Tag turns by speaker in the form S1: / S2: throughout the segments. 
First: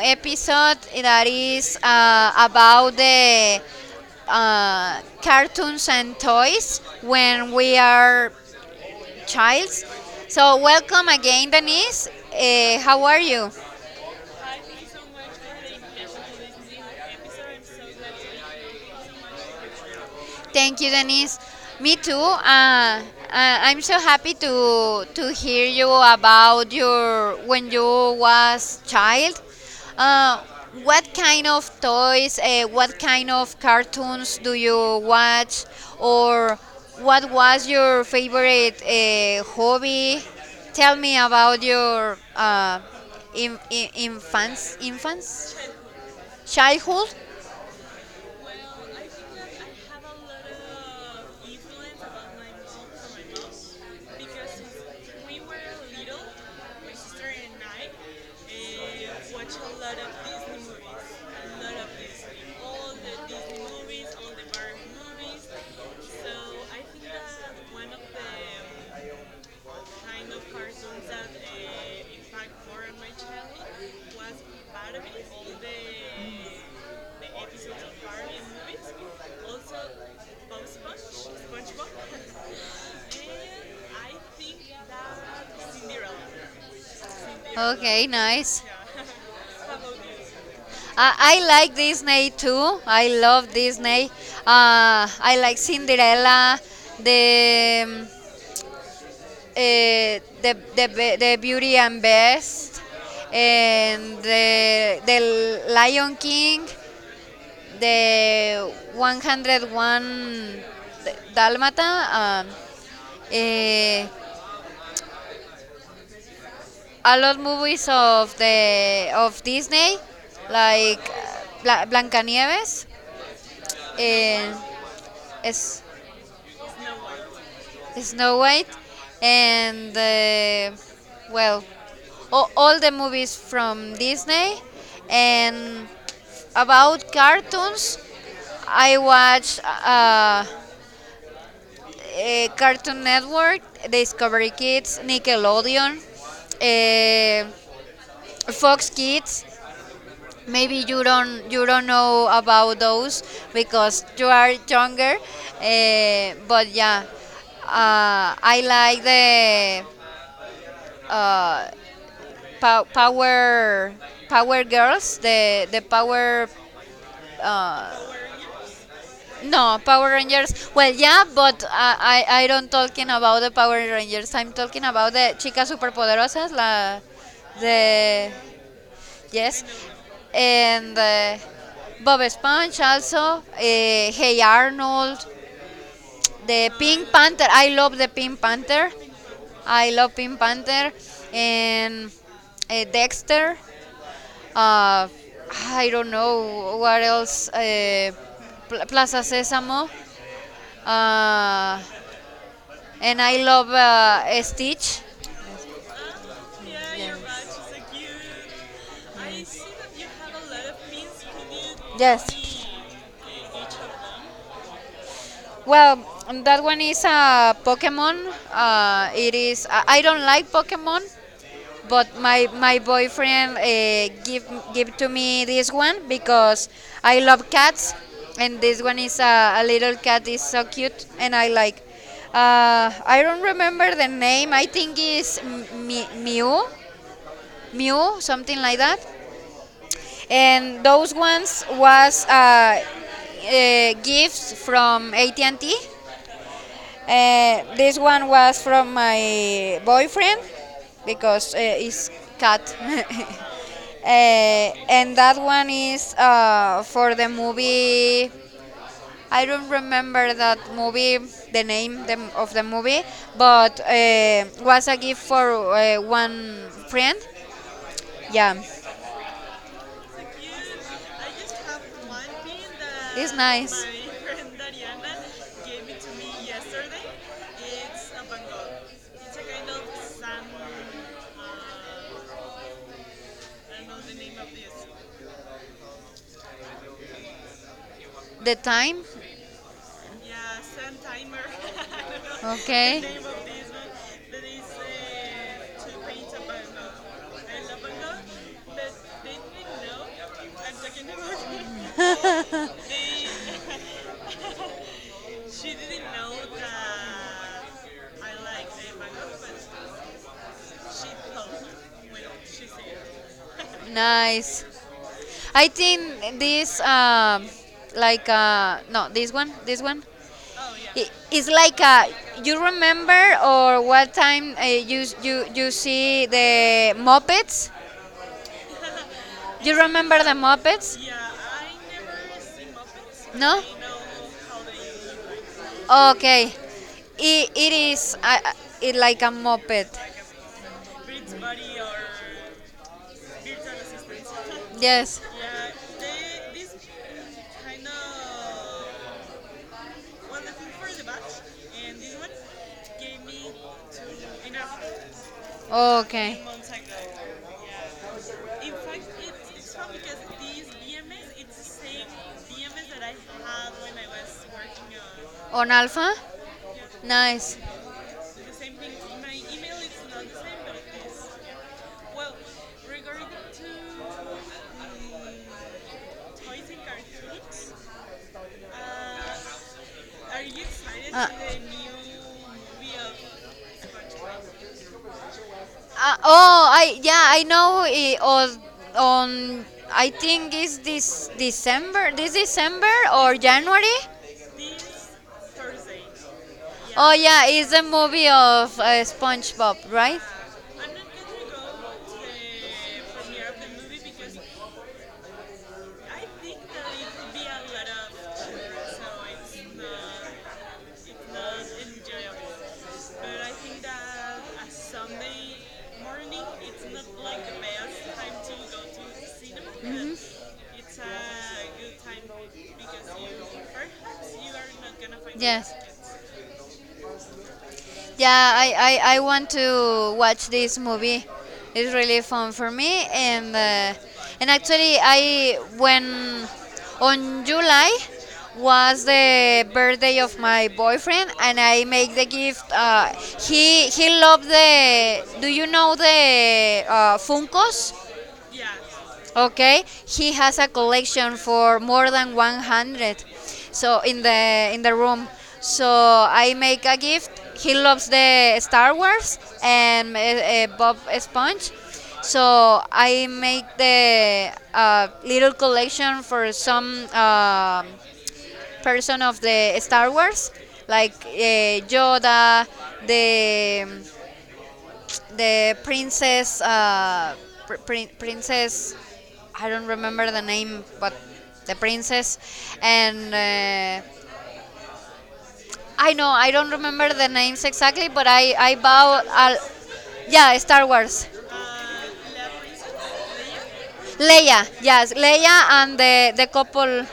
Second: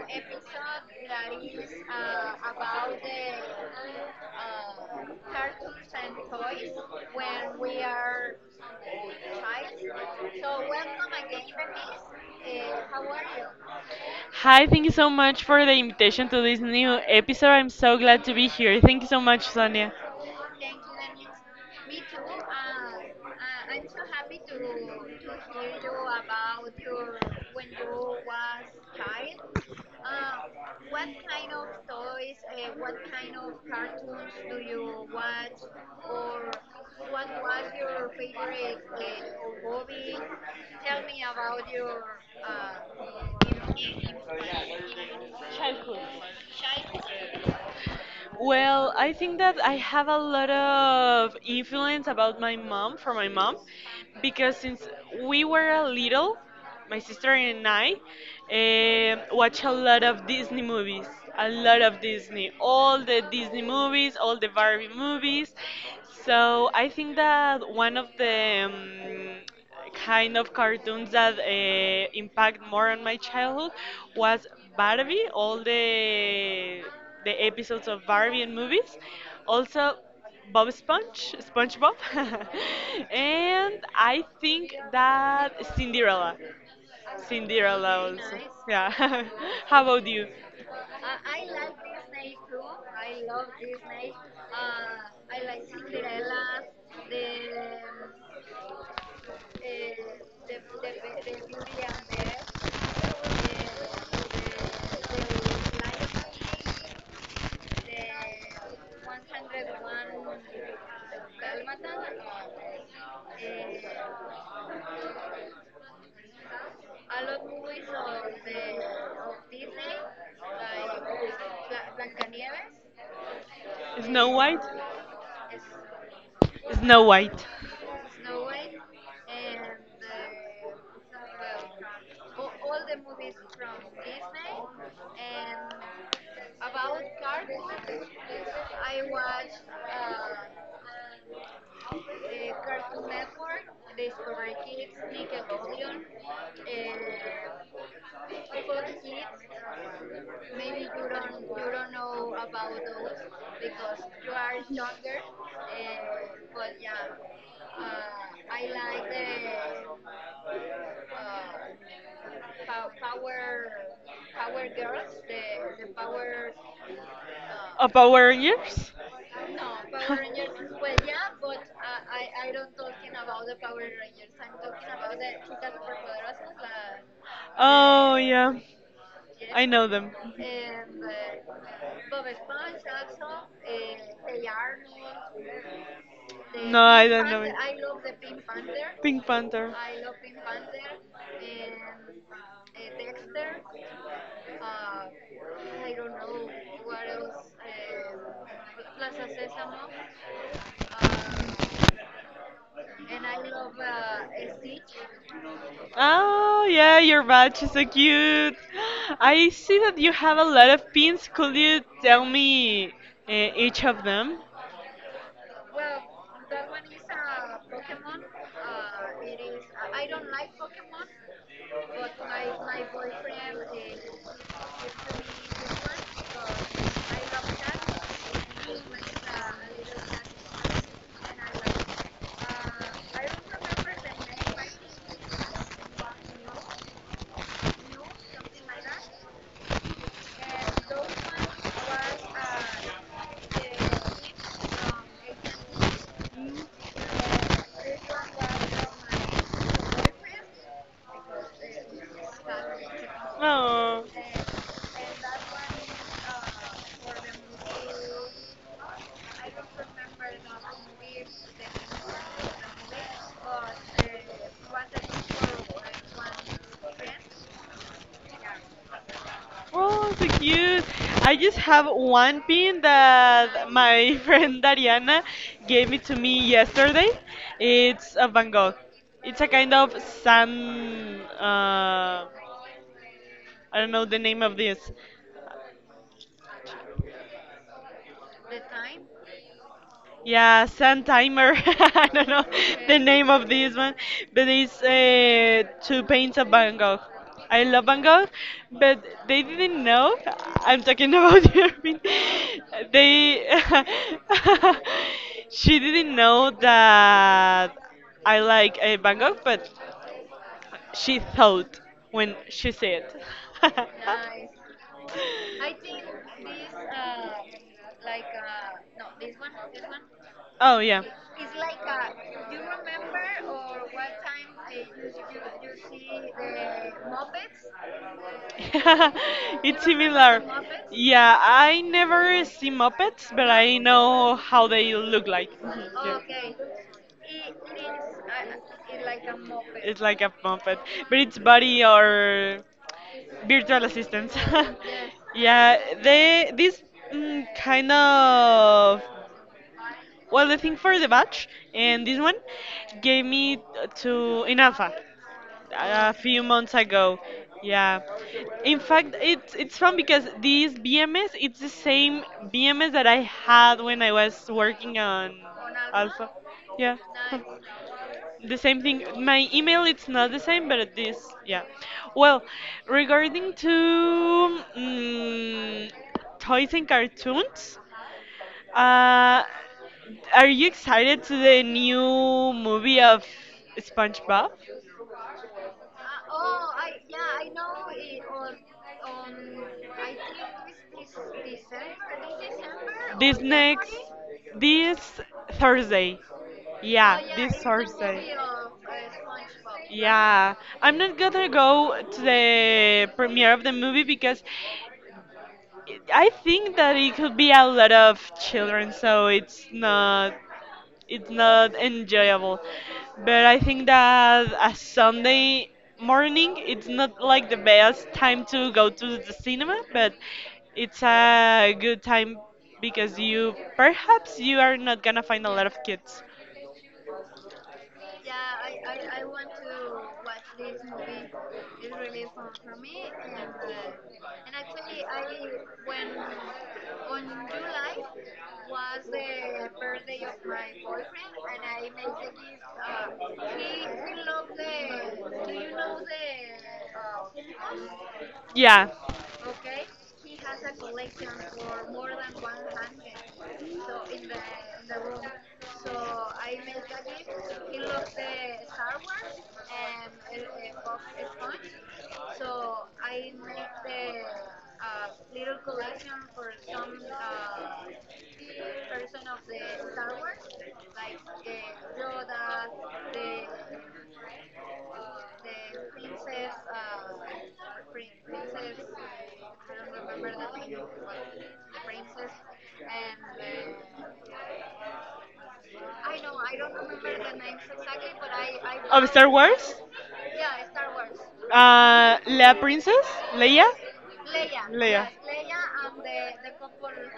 S1: episode that is about the cartoons and toys when we are childs. So, welcome again, Denise. How are you?
S2: Hi, thank you so much for the invitation to this new episode. I'm so glad to be here. Thank you so much, Sonia.
S1: Thank you, Denise. Me too. I'm so happy to hear you about your when you was child. Uh, what kind of toys? What kind of cartoons do you watch? Or what was your favorite hobby? Tell me about your in, in, infants, infants, childhood.
S2: Well, I think that I have a lot of influence about my mom from my mom because since we were a little, my sister and I watch a lot of Disney movies, a lot of Disney, all the Disney movies, all the Barbie movies. So I think that one of the kind of cartoons that impact more on my childhood was Barbie, all the episodes of Barbie and movies, also Bob Sponge, SpongeBob, and I think that Cinderella,
S1: Okay,
S2: Also.
S1: nice.
S2: Yeah. How about you?
S1: I like Disney too. I love Disney. I like Cinderella, the um, the Beauty and Best, and the Lion King, the 101 Dalmata. Eh, a lot movies of the of Disney, like Blancanieves.
S2: Snow
S1: Eh,
S2: White,
S1: es
S2: Snow White,
S1: Snow White, and well, all the movies from Disney. And about cartoons, I watch Cartoon Network, Discovery Kids, Nickelodeon, uh, Fox Kids. Maybe you don't know about those because you are younger, but yeah, I like the Pa- Power Power Girls, the Power
S2: a Power Rangers.
S1: no Power Rangers. Well, yeah, but I don't talking about the Power Rangers. I'm talking about the chicas superpoderosas. La
S2: Oh,
S1: the
S2: yeah. I
S1: yes,
S2: know them.
S1: and Bob Esponja also. Hey Arnold, the
S2: No, I
S1: Pink
S2: don't know
S1: Panther.
S2: it.
S1: I love the Pink Panther. I love Pink Panther and Dexter. Uh, I don't know what else. Plaza Sésamo. Uh, and I love Stitch.
S2: Oh, yeah, your badge is so cute. I see that you have a lot of pins. Could you tell
S1: Yes.
S2: me each of them?
S1: Well, that one is a Pokemon. It is. I don't like Pokemon, but my boyfriend give to me this one because I love cats, and this one is a little cat is so cute, and I like. I don't remember the name. I think is Mew, something like that. And those ones was gifts from AT&T. Uh, this one was from my boyfriend because it's cat.
S2: Oh.
S1: And that one is for the movie. I don't remember that movie, the name of the movie, but was a gift for one friend. Yeah.
S2: Oh, so cute. I just have one pin that my friend Dariana gave it to me yesterday. It's a Van Gogh. It's a kind of sun. I don't know the name of this.
S1: The time?
S2: Yeah, Sun Timer. I don't know the name of this one, but it's two paints of Van Gogh. I love Van Gogh, but they didn't know. I'm talking about Irving. They, she didn't know that I like Van Gogh, but she thought when she said it.
S1: it. Nice. I think this, like, no, this one, this one.
S2: Oh yeah.
S1: It's like you remember or what time you see the Muppets? You
S2: It's
S1: remember the
S2: similar.
S1: Muppets?
S2: Yeah, I never see Muppets, but
S1: No.
S2: I know how they look like. Mhm, yeah.
S1: Okay. It is it like a Muppet.
S2: It's like a Muppet, but it's Buddy or virtual assistants.
S1: Yes.
S2: Yeah, they this kind of, well, the thing for the batch, and this one gave me to in alpha a few
S1: Okay.
S2: months ago. Yeah. In fact, it's fun because this BMS it's the same BMS that I had when I was working on
S1: On Alpha.
S2: alpha. Yeah.
S1: Nice.
S2: The same thing. My email it's not the same, but this, yeah. Well, regarding to toys and cartoons, uh, are you excited
S1: Uh,
S2: to the new movie of SpongeBob?
S1: Oh, I yeah, I know it was on I think it's this December
S2: This
S1: or
S2: next,
S1: January.
S2: this Thursday.
S1: Oh
S2: Yeah,
S1: yeah,
S2: this
S1: it's a movie
S2: Thursday.
S1: of SpongeBob, right?
S2: Yeah, I'm not gonna go to the premiere of the movie because I think that it could be a lot of children, so it's not enjoyable. But I think that a Sunday morning it's not like the best time to go to the cinema, but it's a good time because, you perhaps, you are not gonna find a lot of kids.
S1: Yeah, I want to watch this movie. It's really fun for me, and actually, I when on July was the birthday of my boyfriend, and I make the gift. He loved the. Do you know the Funkos?
S2: Yeah.
S1: Okay, he has a collection for more than 100. So in the room. So I make a gift. He loves the Star Wars and Bob Sponge. So I make the little collection for some person of the Star Wars, like Yoda, the the princess, princess, I don't remember the name, but the princess, and I know I don't remember the names exactly, but I
S2: Of
S1: bow.
S2: Star Wars?
S1: Yeah, Star Wars.
S2: La Princess? Leia?
S1: Leia,
S2: Leia.
S1: yes, Leia and the couple.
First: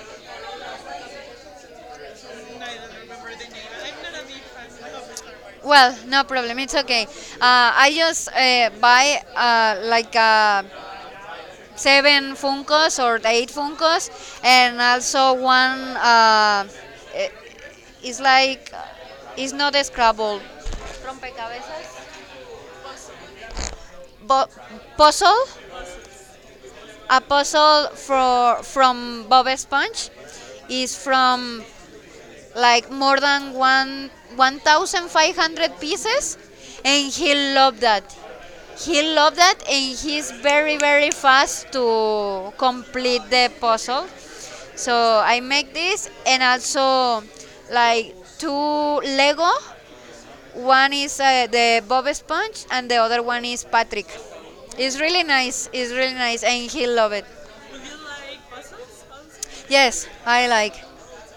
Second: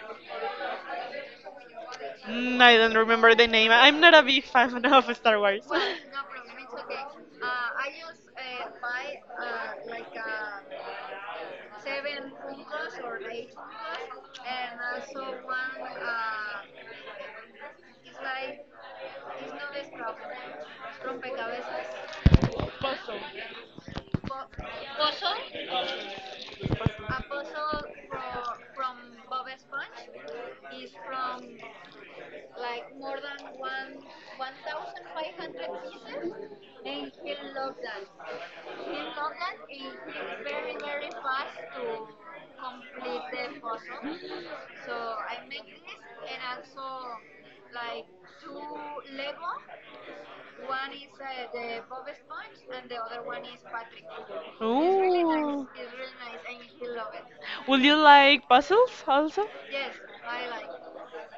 S2: Mm, I don't remember the name. I'm not a big fan of Star Wars.
S1: Well, no problem, it's okay. I just buy like seven Funkos or eight Funkos, and also one. It's like it's not a Scrabble. Rompecabezas. Bo- puzzle. A puzzle for from Bob Esponge is from like more than one thousand five hundred pieces, and he loved that. He loved that, and he's very very fast to complete the puzzle. So I make this, and also like two Lego. One is the Bob Sponge, and the other one is Patrick. It's really nice. It's really nice, and he love it.
S2: Would you like puzzles also?
S1: Yes, I like.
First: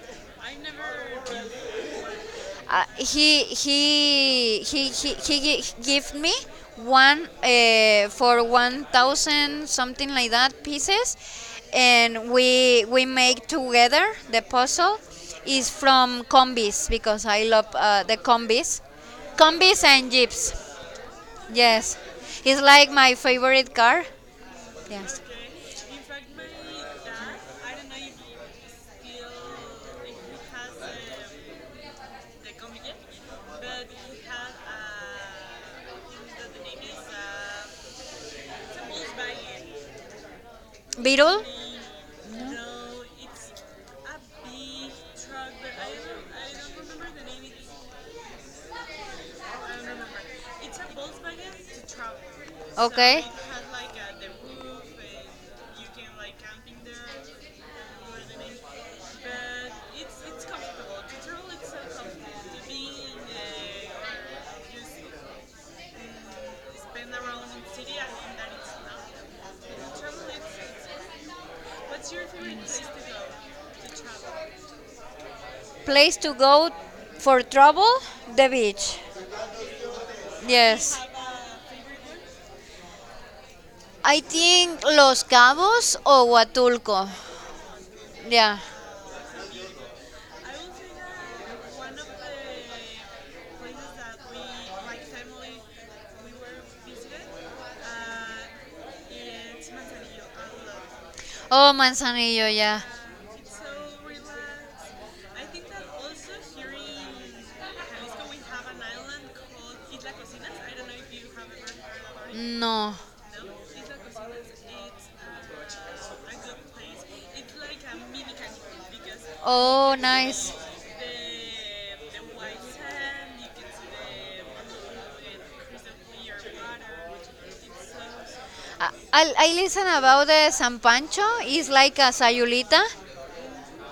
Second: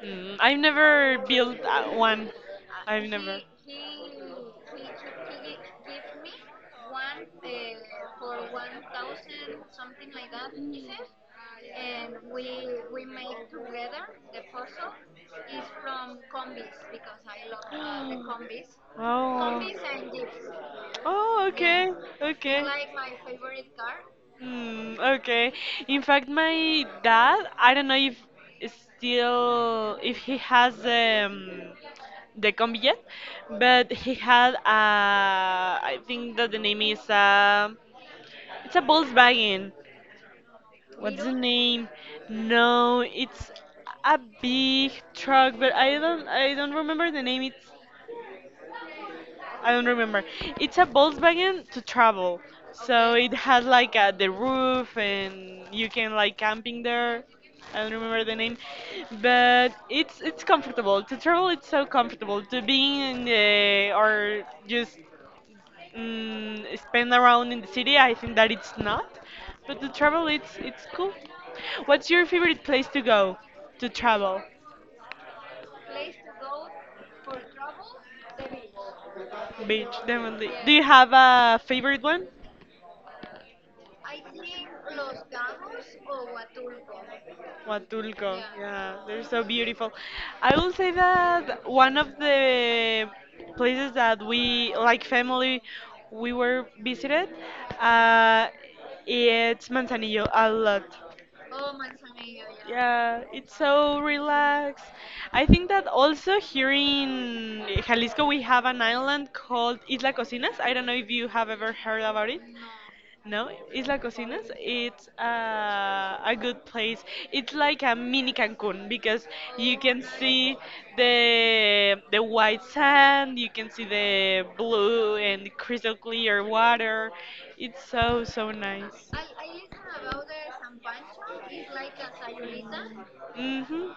S2: Mm, I've never built one.
S1: He give me one for 1,000 something like that pieces, and we make together the puzzle. Is from combis because I love the combis, combis and
S2: Oh.
S1: jeeps.
S2: Oh, okay,
S1: Yes, it's
S2: okay.
S1: like my favorite car.
S2: Mm,
S1: Yes.
S2: okay. In fact, my dad, I don't know if still if he has the combi yet, but he had a, I think that the name is it's a Volkswagen.
S1: A
S2: What's the
S1: Beetle?
S2: name? No, it's a big truck, but I don't remember the name. It's, I
S1: I
S2: don't remember. It's a Volkswagen to travel. So it has like a, the roof, and you can like camping there. I don't remember the name, but it's comfortable to travel. It's so comfortable to be in the, or just spend around in the city. I think that it's not, but to travel it's cool. What's your favorite place to go to travel?
S1: Place to go for trouble? The beach.
S2: Beach, definitely. Do you
S1: Yes.
S2: have a favorite one?
S1: I think Los Cabos o Huatulco.
S2: Huatulco,
S1: Yeah.
S2: yeah, they're so beautiful. I will say that one of the places that we, like family, we were visited, uh, it's Manzanillo a lot.
S1: Oh, Manzanillo, yeah.
S2: Yeah, it's so relaxed. I think that also here in Jalisco we have an island called Isla Cocinas. I don't know if you have ever
S1: it.
S2: heard about it.
S1: No.
S2: No, Isla Cocinas. It's a good place. It's like a mini Cancun because you
S1: Oh,
S2: can
S1: nice.
S2: see the white sand, you can see the blue and crystal clear water. It's so so
S1: I,
S2: nice.
S1: I I listen about the San Pancho. It's like a sayulita.
S2: Mhm.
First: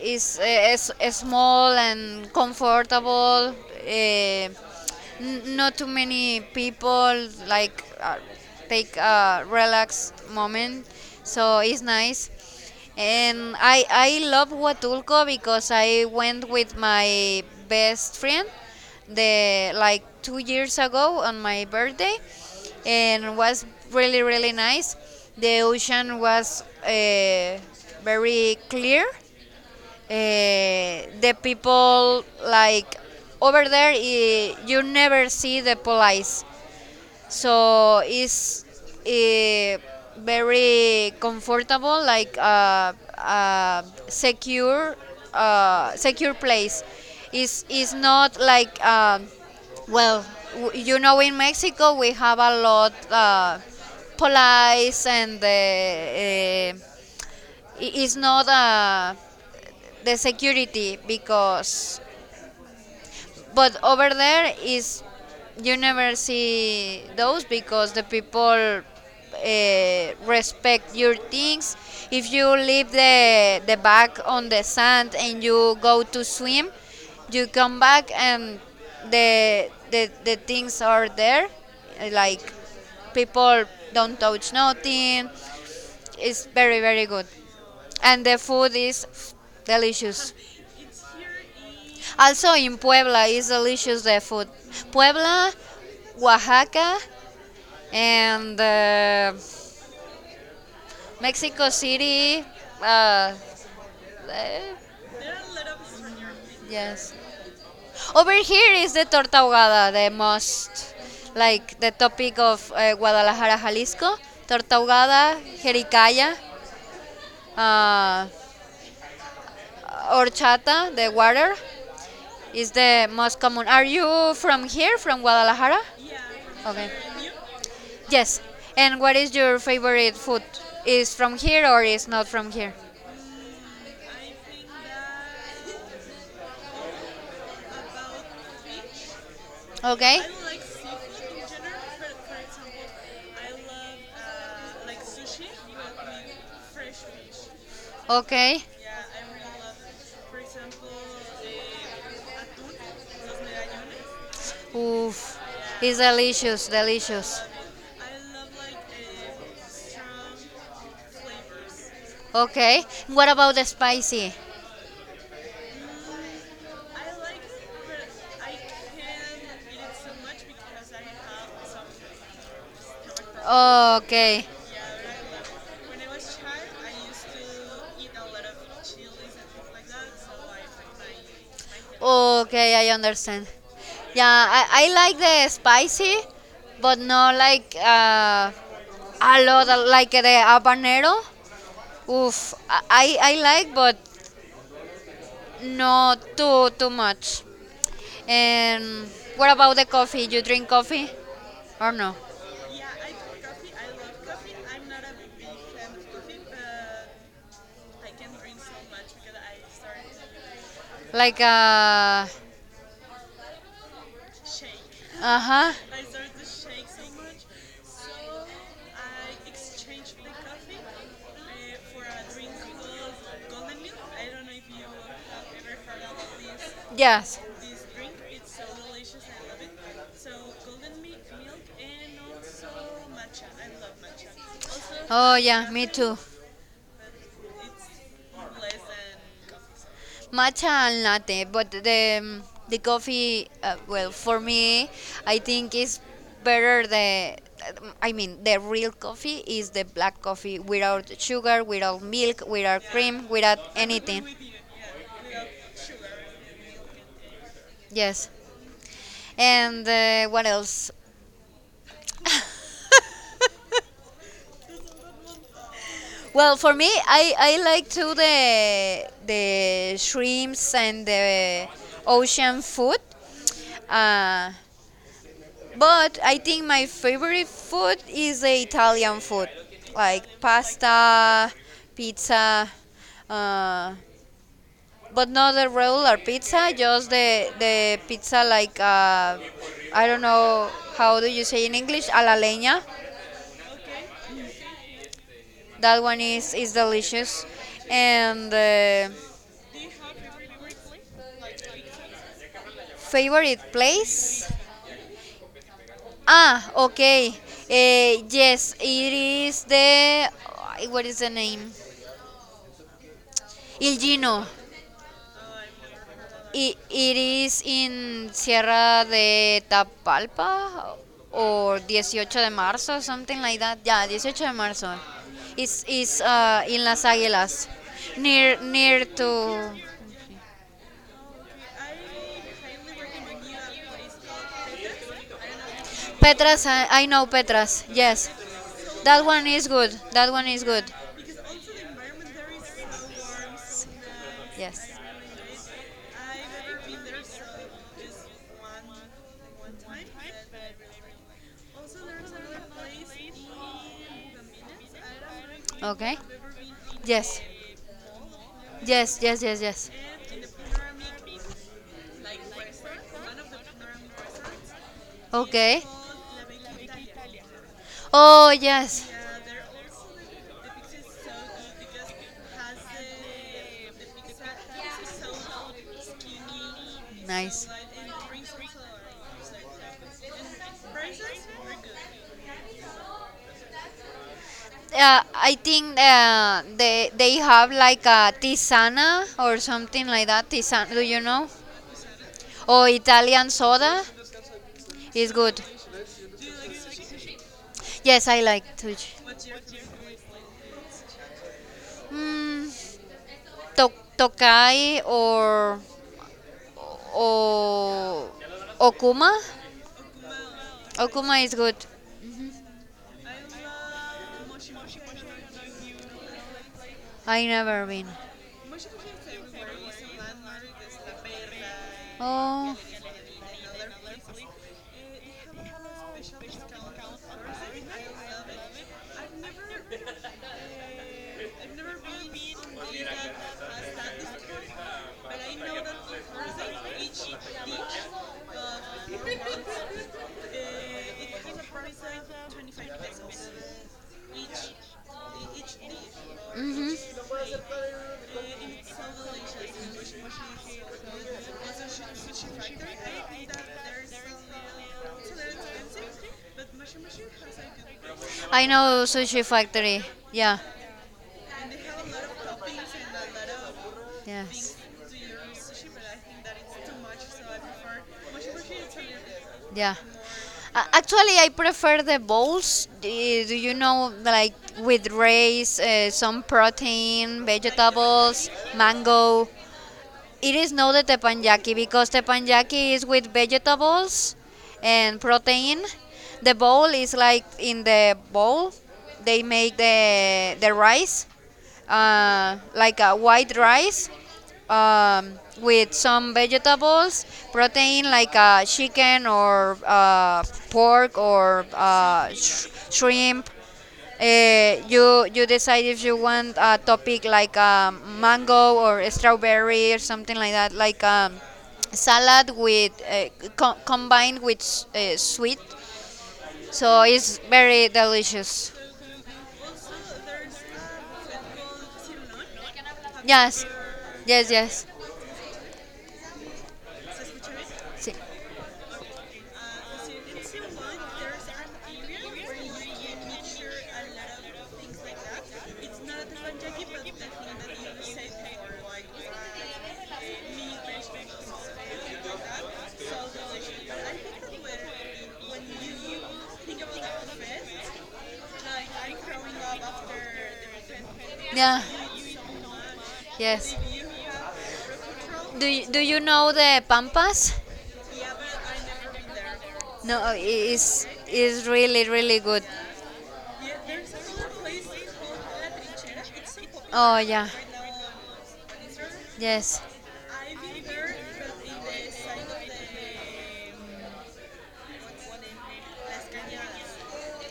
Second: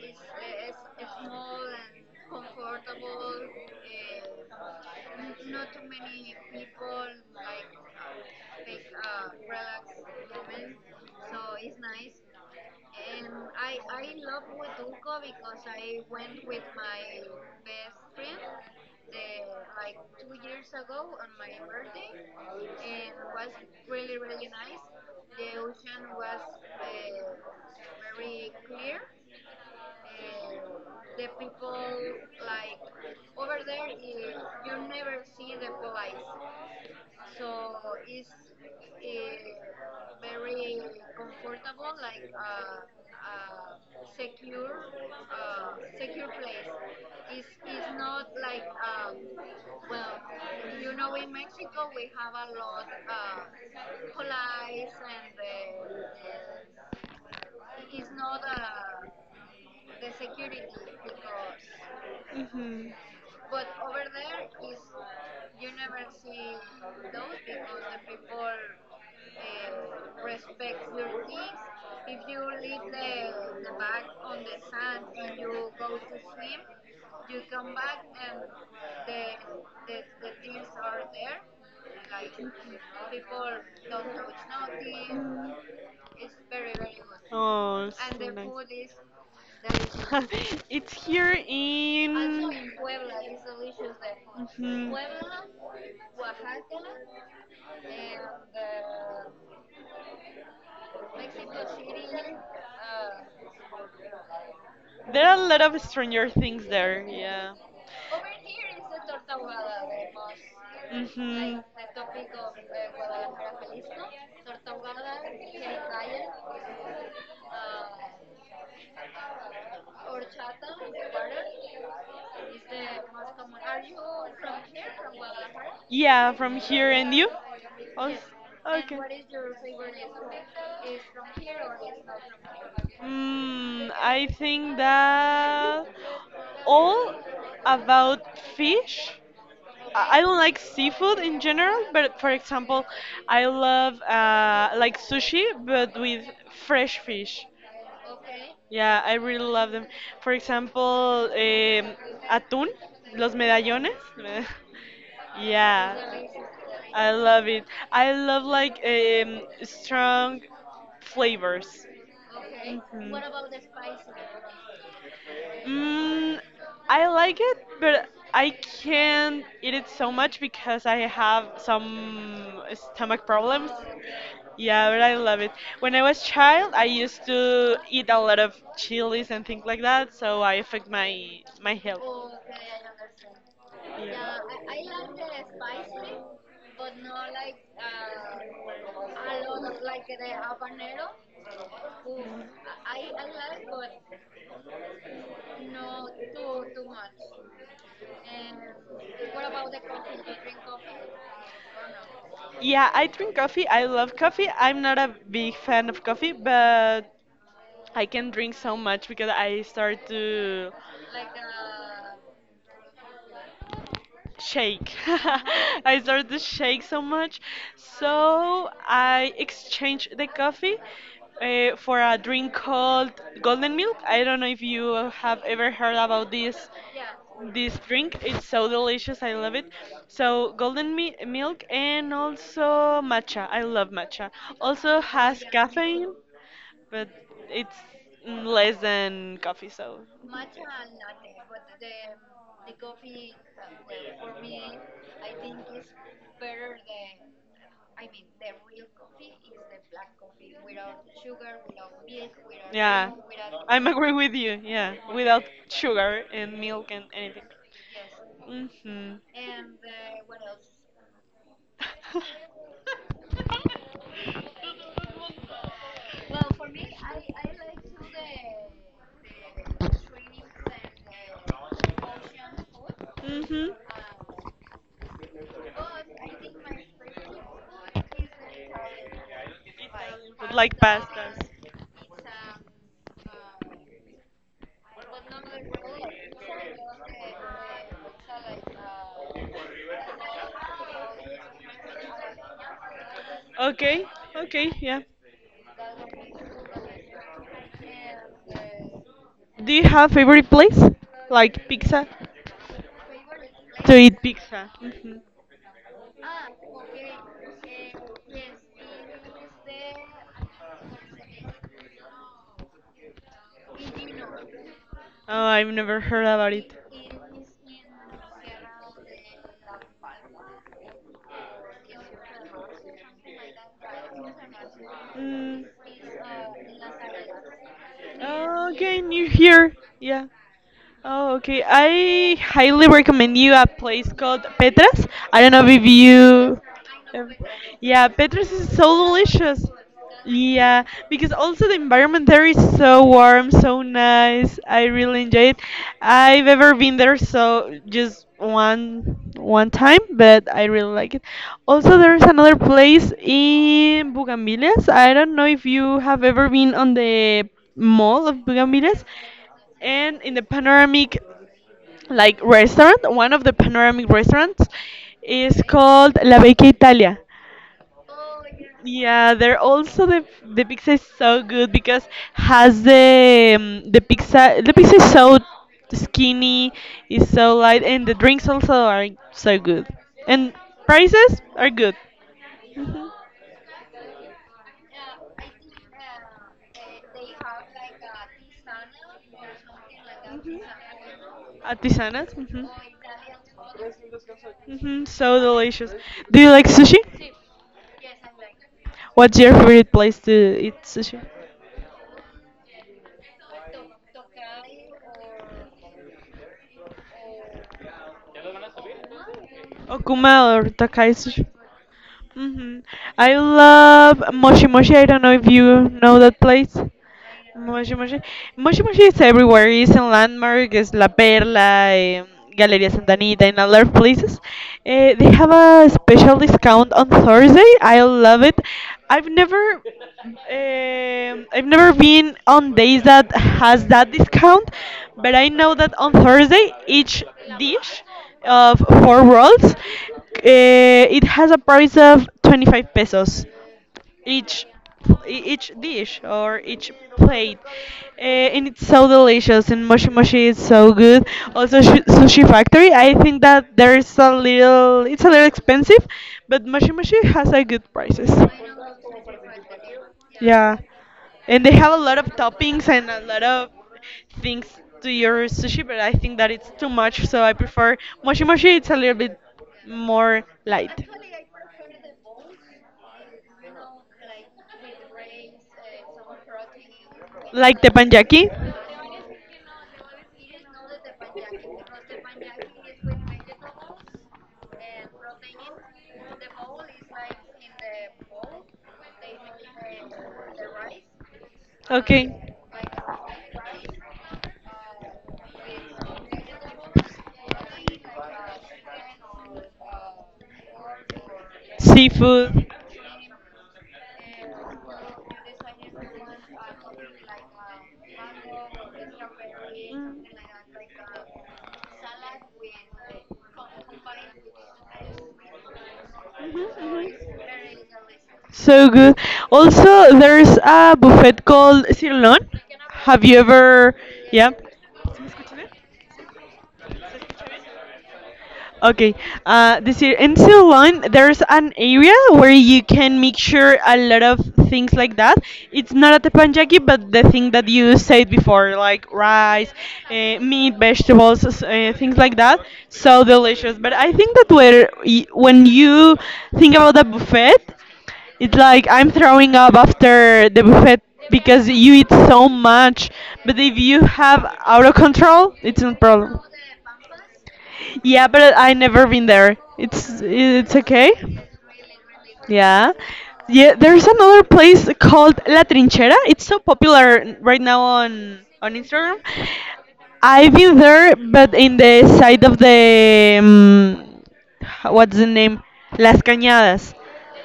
S1: Is small and comfortable. Uh, Not too many people like take a relaxed moment, so it's nice. And I love Huatulco because I went with my best friend the like 2 years ago on my birthday, and was really really nice. The ocean was very clear. The people like over there, you never see the police, so it's eh, very comfortable, like a uh, secure secure place. It's is not like well you know in Mexico we have a lot police and it's not a the security because
S2: Mhm.
S1: but over there is you never see those because the people respect your things. If you leave the bag on the sand and you go to swim, you come back and the things are there, like people don't touch nothing, it's very very good.
S2: Oh,
S1: And
S2: so
S1: the food
S2: nice.
S1: is delicious.
S2: It's here
S1: Also
S2: in.
S1: in Puebla is delicious the food.
S2: Mhm.
S1: Puebla, Oaxaca, and Mexico City. Uh, eh,
S2: There are a lot of Stranger Things there,
S1: yes.
S2: yeah.
S1: Over here is the torta ahogada, the most
S2: Mhm.
S1: like the topic of Guadalajara, Jalisco. Torta ahogada, jericaya, uh, horchata, the water is the most common. Are you from here, from Guadalajara?
S2: Yeah, from
S1: Okay.
S2: here, and you? Also,
S1: Yes. And
S2: okay.
S1: what is your favorite food? Is from here or is not from here?
S2: Mm, I think that all about fish.
S1: Okay.
S2: I don't like seafood in general, but for example, I love like sushi, but with fresh fish.
S1: Okay.
S2: Yeah, I really love them. For example, atún, los medallones.
S1: Oof. It's
S2: Yeah,
S1: delicious,
S2: I
S1: delicious.
S2: love it. I love like strong flavors.
S1: Okay.
S2: Mhm.
S1: What about the spicy?
S2: Mm, I like it, but I can't eat it so much because I have some stomach problems.
S1: Okay.
S2: Yeah, but I love it. When I was child, I used to eat a lot of chilies and things like that, so I affect my health.
S1: Okay, I understand. Yeah,
S2: Yeah.
S1: I like the spicy, but not like a lot of- like the habanero. Oof, I like, but not too too much. And what about the coffee? You drink coffee or no?
S2: Yeah, I drink coffee. I love coffee. I'm not a big fan of coffee, but I can drink so much because I start to
S1: Like
S2: shake.
S1: uh huh.
S2: I start to shake so much. So I exchange the coffee for a drink called golden milk. I don't know if you have ever heard about this.
S1: Yes.
S2: This drink, it's so delicious. I love it. So golden mi milk, and also matcha. I love matcha. Also
S1: Oh
S2: has
S1: yeah, me too.
S2: caffeine, but it's less than coffee. So
S1: Matcha and latte, but the coffee. Well, for me, I think is better the. I mean, the real coffee is the black coffee without sugar, without milk, without
S2: yeah,
S1: cream, without
S2: I'm agree
S1: anything.
S2: with you. Yeah, without sugar and milk and anything.
S1: Yes.
S2: Hmm.
S1: And what else? Well, for me, I like to the shrimps and the ocean food,
S2: Hmm.
S1: uh, but I think my favorite food is the Italian food, like
S2: But like past.
S1: pasta, pizza, uh, but not the regular pizza, just the pizza like I don't know how do you say in English, a la leña.
S2: Okay, okay, yeah.
S1: That one is delicious, and.
S2: Do you have favorite place? Like pizza?
S1: Favorite
S2: To eat
S1: place.
S2: pizza. Hmm.
S1: Ah, okay. Yes, it is the. Ay, What is the name? Il Gino.
S2: Oh, I've never heard about it.
S1: It is in Sierra de Tapalpa or 18 de marzo, something like that. Yeah, 18 de marzo.
S2: Mm.
S1: It's in Las Águilas, near
S2: Oh,
S1: near
S2: okay,
S1: to
S2: you here? Yeah. Oh, okay. I highly recommend you a place called Petras. I don't know if
S1: Petras.
S2: you.
S1: I know Petras.
S2: Yeah,
S1: Yes.
S2: Petras is so
S1: That one is
S2: delicious.
S1: good. That one is good.
S2: Yeah, because also the environment there is so warm, so nice. I
S1: Yes.
S2: really enjoy it. I've ever been there, so just one time, but I really like it. Also, there's another place in Bugambilias. I don't know if you
S1: Okay.
S2: have ever been on
S1: Yes.
S2: the mall of Bugambilias,
S1: Yes, yes, yes, yes.
S2: and in the panoramic, like, restaurant, one of the panoramic restaurants is
S1: Okay.
S2: called La Vecchia Italia.
S1: Oh, yes.
S2: Yeah, they're also the pizza is so good because has the pizza is so skinny, is so
S1: Nice.
S2: light, and the drinks also are so good, and prices are good.
S1: I think they have like a tisana or something like that. Tisana. Do you know?
S2: Artisanas. Mhm.
S1: Or Italian soda
S2: Hmm,
S1: is
S2: so
S1: good.
S2: delicious. Do you like sushi?
S1: Yes, I like to.
S2: What's your favorite place to eat sushi?
S1: Mm, Tokai or Okuma.
S2: Okuma or Takai
S1: Okuma is
S2: sushi?
S1: good.
S2: Hmm. I love Moshi Moshi. I don't know if you know that place.
S1: I never
S2: Moshi
S1: been.
S2: Moshi. Moshi Moshi is everywhere. It's in Landmark, it's La Perla,
S1: Oh,
S2: Galeria Santa Anita, and other places. Eh, they have a special discount on Thursday. I love it. I've never, I've never been on days that has that discount, but I know that on Thursday each dish of four rolls, it has a price of 25 pesos each, each dish or each
S1: mm-hmm.
S2: plate, and it's so delicious, and Moshi Moshi is so good. Also, sushi factory, I think that there's a little expensive, but Moshi Moshi has a good prices,
S1: I know sushi factory. Yeah.
S2: yeah, and they have a lot of toppings and a lot of things
S1: Yes.
S2: to your sushi, but I think that it's too much, so I prefer
S1: so
S2: Moshi Moshi. It's a little bit
S1: Yeah.
S2: more
S1: more.
S2: light.
S1: Actually, I prefer the bowls. Do you know, like with rice, some protein,
S2: Like the panjaki?
S1: vegetables, mango? It is not the teppanyaki because teppanyaki is with vegetables and protein. The bowl is like in the bowl they make the rice,
S2: Okay.
S1: like a white rice, um, with some vegetables, protein like chicken or pork or
S2: Seafood.
S1: shrimp. Uh, you decide if you want a topic like mango or strawberry or something like that, like salad with combined with sweet.
S2: Mhm,
S1: So it's
S2: mhm.
S1: very delicious.
S2: So good. Also, there's a buffet called Cirlon. Have you
S1: Yes,
S2: ever?
S1: yes,
S2: Yeah.
S1: yes.
S2: ¿Sí me escuchan bien?
S1: Sí.
S2: Okay, this year in Ceylon, there's an area where you can mixture a lot of things like that. It's not at the panjaki, but the thing that you said before, like rice, meat, vegetables, things like that. So delicious. But I think that where when you think about the buffet, it's like I'm throwing up after the buffet because
S1: Yeah,
S2: you eat so much. But
S1: yes.
S2: if you have out of control,
S1: Do
S2: it's
S1: you, do
S2: no
S1: you
S2: problem.
S1: know the pampas?
S2: Yeah, but I never been there.
S1: No,
S2: It's
S1: i- it's
S2: okay.
S1: it's really really good.
S2: Yeah. Yeah, there's another place called La Trinchera. It's so
S1: Oh
S2: popular
S1: yeah,
S2: right now on Instagram.
S1: yes.
S2: I've been there, but in the side of the um, what's the name? Las Cañadas.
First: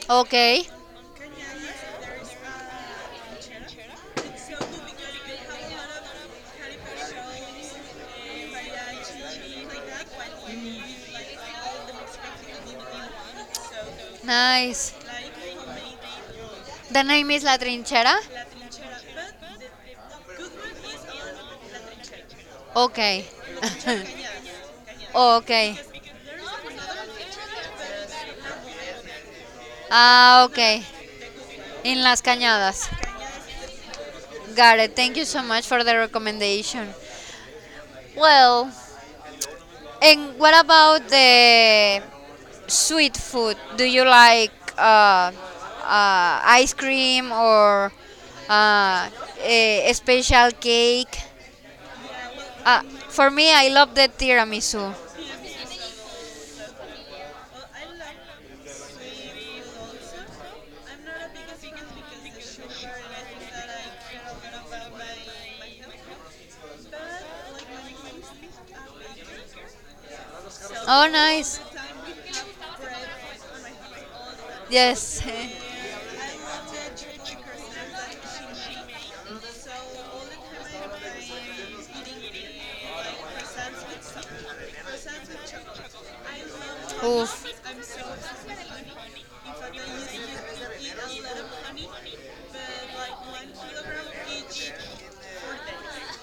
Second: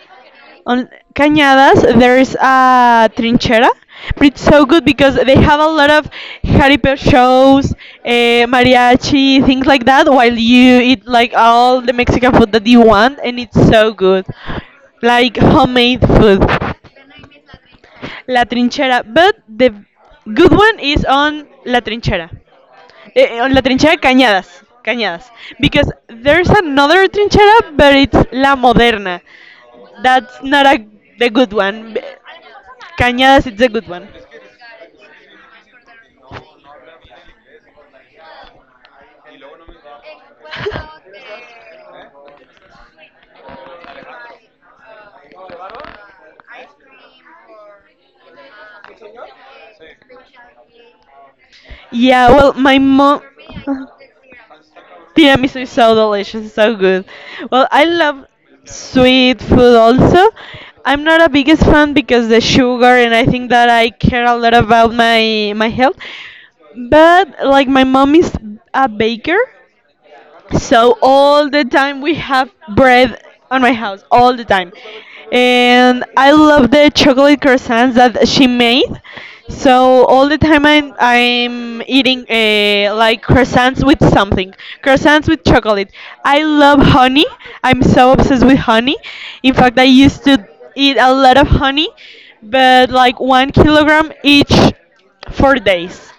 S1: Okay,
S2: On Cañadas there's a trinchera, but it's so good because they have a lot of jaripeo shows, mariachi, things like that, while you eat like all the Mexican food that you want, and it's so good,
S1: nice.
S2: like homemade food.
S1: The name is La Trinchera?
S2: La Trinchera, but the good one is on La Trinchera.
S1: Okay.
S2: La trinchera Cañadas. Cañadas.
S1: okay.
S2: Because there's another trinchera, but it's La Moderna.
S1: Ah,
S2: That's not
S1: okay.
S2: a the good one.
S1: In Las Cañadas.
S2: Cañadas is a good one.
S1: Got it. Thank you so much for the recommendation. Well, and what about the sweet food? Do you like uh, ice cream or uh, a special cake?
S2: Yeah, well,
S1: Uh,
S2: my mom.
S1: for me, I love the tiramisu.
S2: Tiramisu is so delicious, so good. Well, I love sweet food also. I'm not a biggest fan because the sugar, and I think that I care a lot about my health. But like my mom is a baker, so
S1: Oh,
S2: all
S1: nice.
S2: the time we have bread on my house, all the time.
S1: Yes.
S2: And I love the chocolate croissants that she made. So all the time I'm eating like croissants with something, croissants with chocolate. I love honey.
S1: Oof.
S2: I'm so obsessed with honey. In fact, I used to eat a lot of honey, but like 1 kilogram each 4 days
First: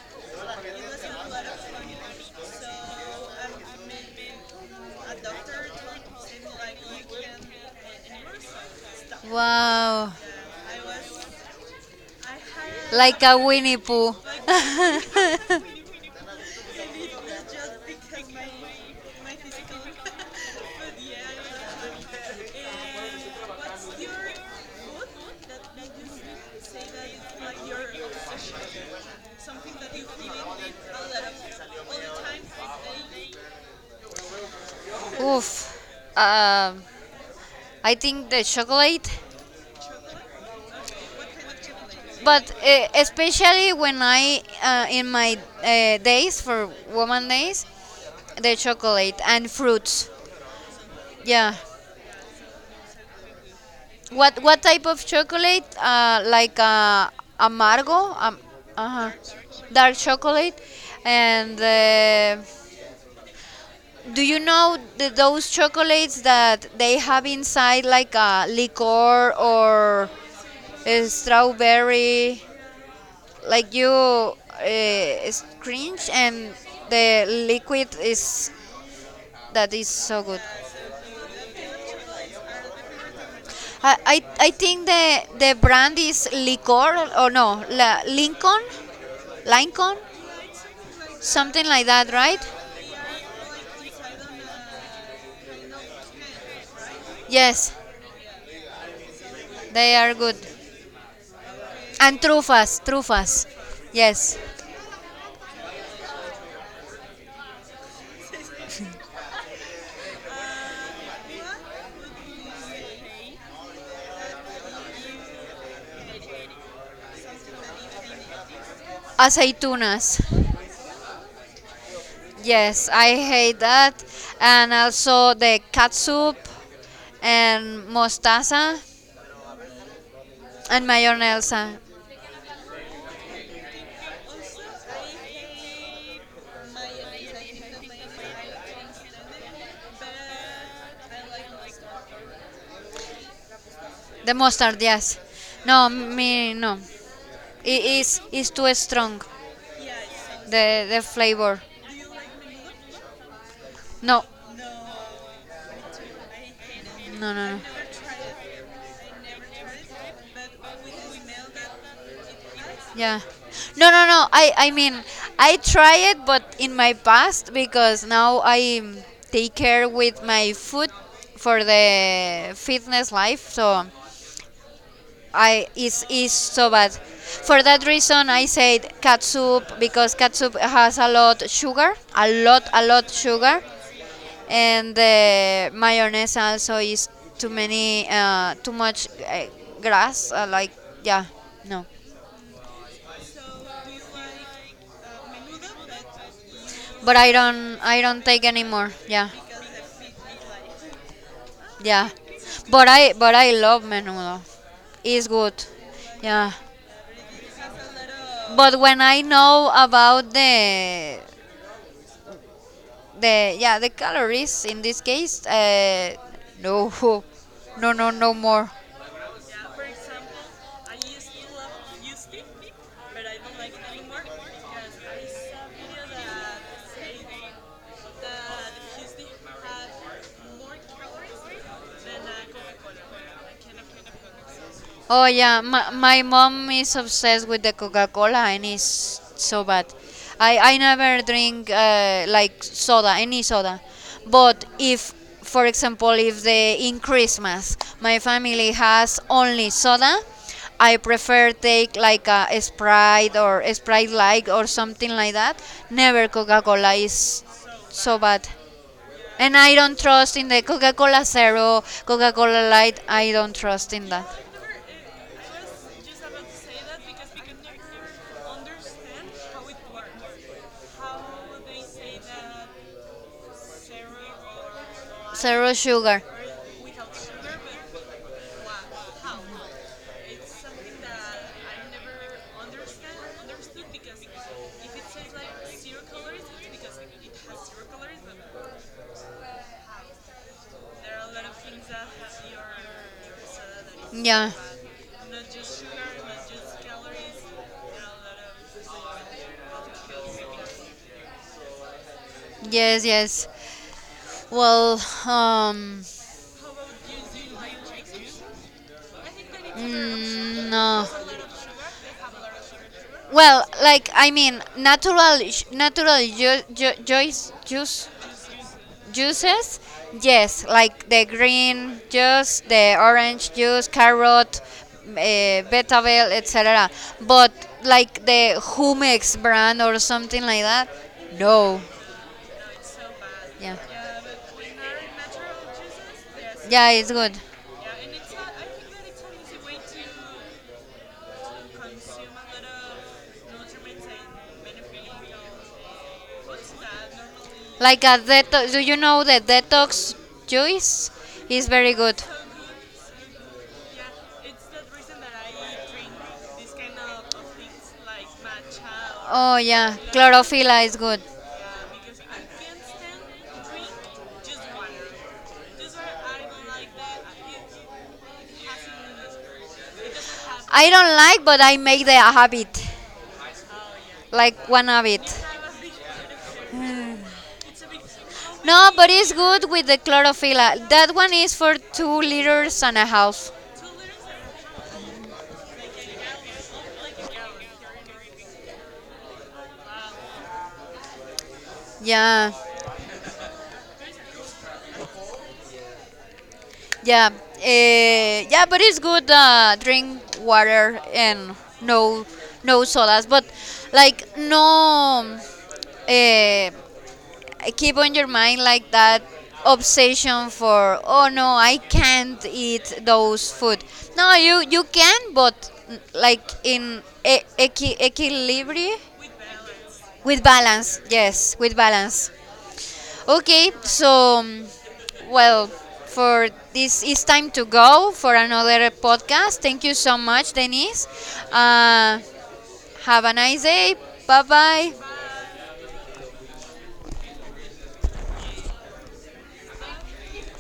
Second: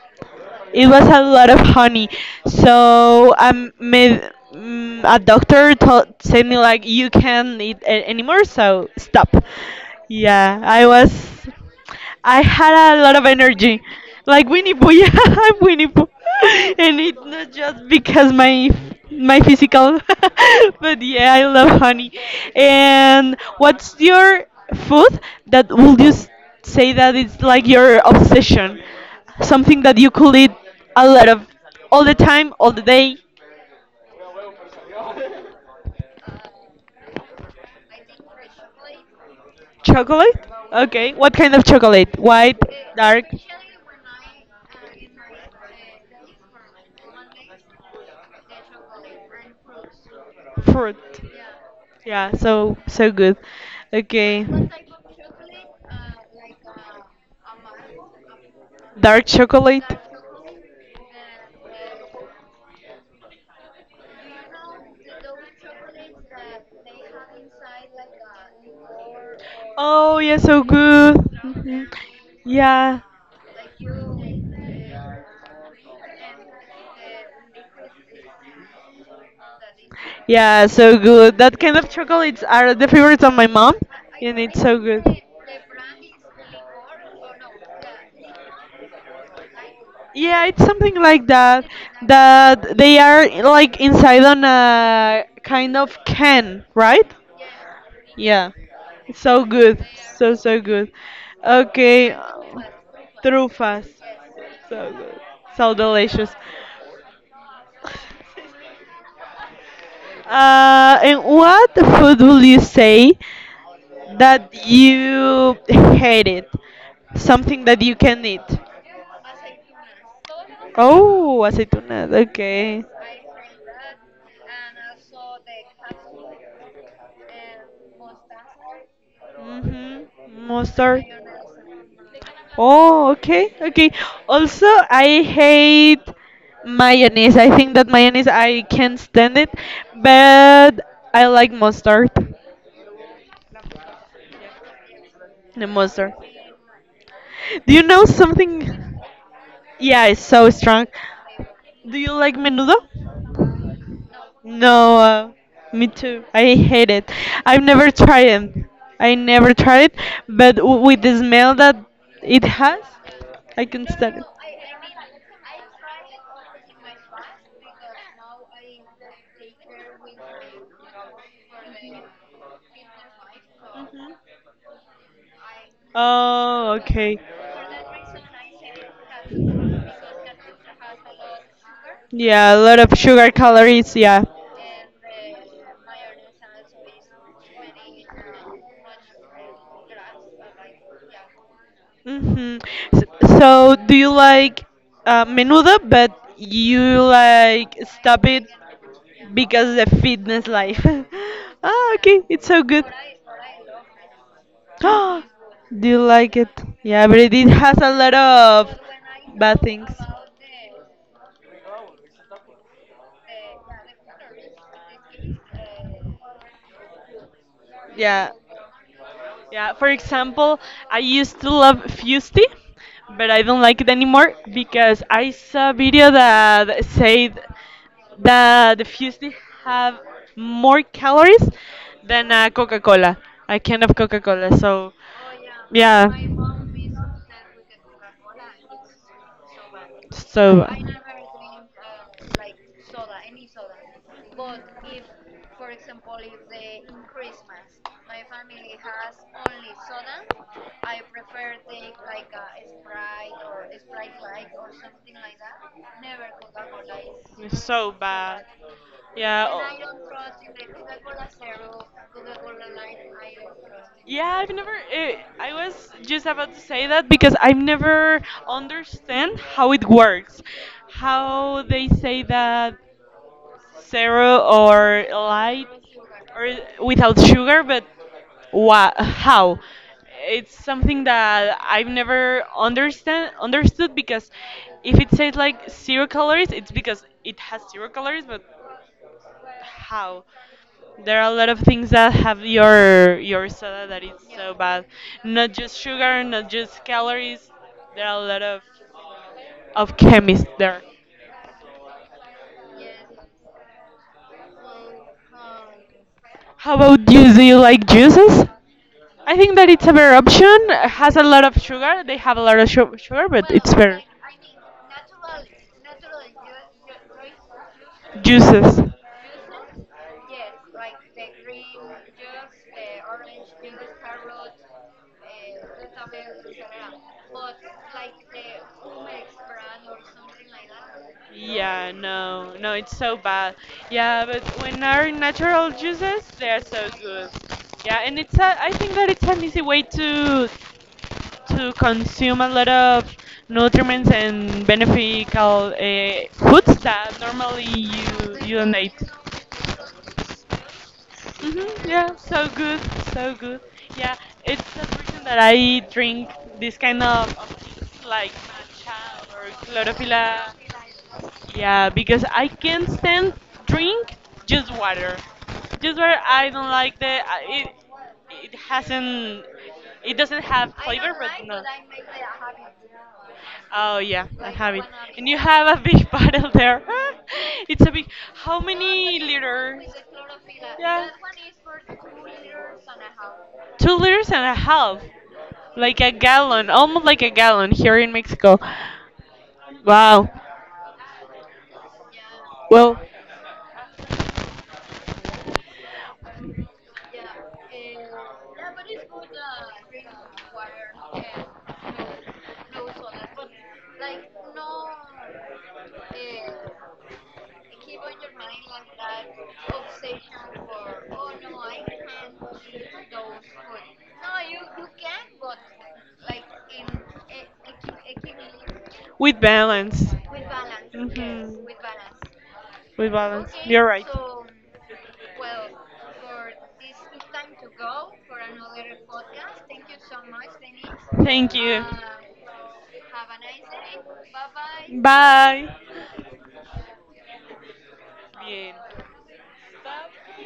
S2: it was a lot of honey. So um, me, a doctor told said me like you can't eat anymore, so stop.
S1: Wow.
S2: Yeah, I was, I had a lot
S1: Like
S2: of
S1: a Winnie
S2: energy,
S1: Pooh.
S2: like Winnie Pooh. Yeah, I'm Winnie Pooh, and it's not just because my physical, but yeah, I love honey. And what's your food that would you say that it's like your obsession? Something that you could eat a lot of all the time, all the day.
S1: Oof. Um, I think the chocolate,
S2: Chocolate? Okay. What kind of chocolate?
S1: but
S2: White, dark?
S1: especially when I in my days for woman days, the chocolate and fruits.
S2: Fruit.
S1: Yeah.
S2: Yeah, so so good.
S1: What
S2: Okay.
S1: what type of chocolate? Like amargo, uh-huh.
S2: Dark chocolate?
S1: Dark chocolate, and do you know those chocolates that they have inside like a liqueur or
S2: Oh, yeah, so
S1: a
S2: good. Mhm.
S1: strawberry?
S2: Yeah.
S1: Like you scrunch and the liquid is that is so good.
S2: Yeah, so good. That kind of chocolates are the favorites of my mom,
S1: I I,
S2: and
S1: I
S2: it's so
S1: think
S2: good.
S1: the brand is liqueur or no la, Lincoln, Lincoln.
S2: Yeah, it's something like that.
S1: Something like that, right?
S2: That they are like inside on a kind of can, right?
S1: Yes,
S2: Yeah, it's so good,
S1: they are
S2: so
S1: good.
S2: so good. Okay,
S1: And trufas, trufas.
S2: trufas,
S1: Yes.
S2: so good, so delicious. And what food will you say? That you hate it, something that you can eat.
S1: Aceitunas.
S2: Oh, aceitunas. Okay.
S1: Yes, I hate that. And also the catsup and mostaza
S2: Mhm.
S1: and
S2: Mustard.
S1: mayonnaise.
S2: Oh, okay, okay. Also, I hate mayonnaise. I think that mayonnaise I can't stand it, but I like mustard.
S1: The mustard, yes.
S2: The
S1: No,
S2: mustard.
S1: me no.
S2: Do you
S1: It
S2: know
S1: is too
S2: something?
S1: strong.
S2: Yeah, it's so strong.
S1: The flavor.
S2: Do you like menudo?
S1: No,
S2: No, Me too. I hate it.
S1: no, no, no.
S2: I've never tried it. I never tried it, but with the smell that it has,
S1: Yeah.
S2: I can
S1: No, no,
S2: stand it.
S1: no. I mean, I try it but in my past because now I take care with my food for the fitness life. So
S2: Mhm.
S1: I is so
S2: Oh,
S1: bad.
S2: okay.
S1: For that reason I said catsup because catsup has a lot sugar,
S2: Yeah, a lot
S1: a
S2: of
S1: lot
S2: sugar
S1: sugar,
S2: calories, yeah.
S1: and the mayonnaise also is too many too much grass like yeah, no.
S2: Mm-hmm. So, do you like menudo, but you
S1: But I
S2: like
S1: don't I
S2: stop
S1: don't
S2: it
S1: take anymore. Yeah.
S2: because the fitness life. Ah,
S1: Yeah.
S2: okay, it's so good.
S1: But I love menudo. It's good.
S2: Do you like it?
S1: Yeah.
S2: Yeah, but it has a lot of
S1: But when I
S2: bad
S1: know
S2: things.
S1: about the yeah, the calories in this case, no. No, no,
S2: Yeah,
S1: no more.
S2: yeah. For example, I used to love Fusty, but I don't like it anymore because I saw a video that said that the Fusty have more calories than a Coca-Cola, a can of Coca-Cola. So,
S1: Oh yeah, my,
S2: yeah.
S1: my mom is obsessed with the Coca-Cola, and it's so bad. I,
S2: So,
S1: I never drink like soda, any soda. But if, for example, if the in Christmas my family has only soda, I prefer take like a Sprite or Sprite Light or something like that. Never Coca-Cola is
S2: so
S1: so
S2: bad.
S1: bad.
S2: Yeah.
S1: And I
S2: Oh.
S1: don't trust in the Coca-Cola Zero, Coca-Cola Light. I don't trust in that.
S2: Yeah, I've never. Eh, I was just about to say that because I've never understand how it works, how they say that zero or light
S1: Zero sugar.
S2: or without sugar, but how? It's something that I've never understand understood because if it says like zero calories, it's because it has zero calories, but how? There are a lot of things that have your soda that is so
S1: Yeah.
S2: bad. Not just sugar, not just calories. There are a lot of chemists there.
S1: Yes, yes. Well, um
S2: How about you? Do you like juices? I think that it's a better option. It
S1: no.
S2: has a lot of sugar. They have a lot of sugar, but it's
S1: Well,
S2: better.
S1: like I mean, natural
S2: Juices.
S1: juices. Yes, like the green juice, the orange juice, carrot, uh, betabel, etc. But like the Humex brand or something like that. No.
S2: Yeah, no, no, it's so bad.
S1: Yeah.
S2: Yeah, but when are natural juices, they are so
S1: Yeah, it's
S2: good.
S1: good.
S2: Yeah, and it's a, I think that it's an easy way to consume a lot of nutrients and beneficial foods that normally
S1: Like a
S2: you don't
S1: detox. Do
S2: eat.
S1: you know the detox juice is
S2: Mm-hmm,
S1: very
S2: yeah,
S1: good?
S2: so good, so good. Yeah, it's the reason that I drink this kind of things like matcha or
S1: Oh yeah,
S2: chlorophylla.
S1: chlorophylla is good.
S2: Yeah, because I can't stand drink just water. Just water, I don't like the it. It hasn't. It doesn't have
S1: I
S2: flavor,
S1: don't like,
S2: but
S1: but I make the habit,
S2: oh yeah, I
S1: like
S2: have it.
S1: one
S2: And you
S1: habit.
S2: have a big bottle there. It's a big. How
S1: No, but
S2: many
S1: it's good
S2: liters?
S1: with the chlorophylla.
S2: Yeah.
S1: That one is for 2 liters and a half.
S2: 2 liters and a half, like a gallon, almost like a gallon here in Mexico. Wow.
S1: Yeah.
S2: Well,
S1: Yeah, yeah, but it's good. Drink water and no, no sodas. But like no, eh, keep on your mind like that obsession for oh no, I can't eat those food. No, you can, but like in equilibrium
S2: with balance.
S1: with balance.
S2: Hmm,
S1: Yes, with balance.
S2: balance.
S1: Okay,
S2: You're right.
S1: so well, for this it's time to go for another podcast. Thank you so much, Denise.
S2: Thank you.
S1: Uh, have a nice day. Bye bye.
S2: Bye. Bye. Bien.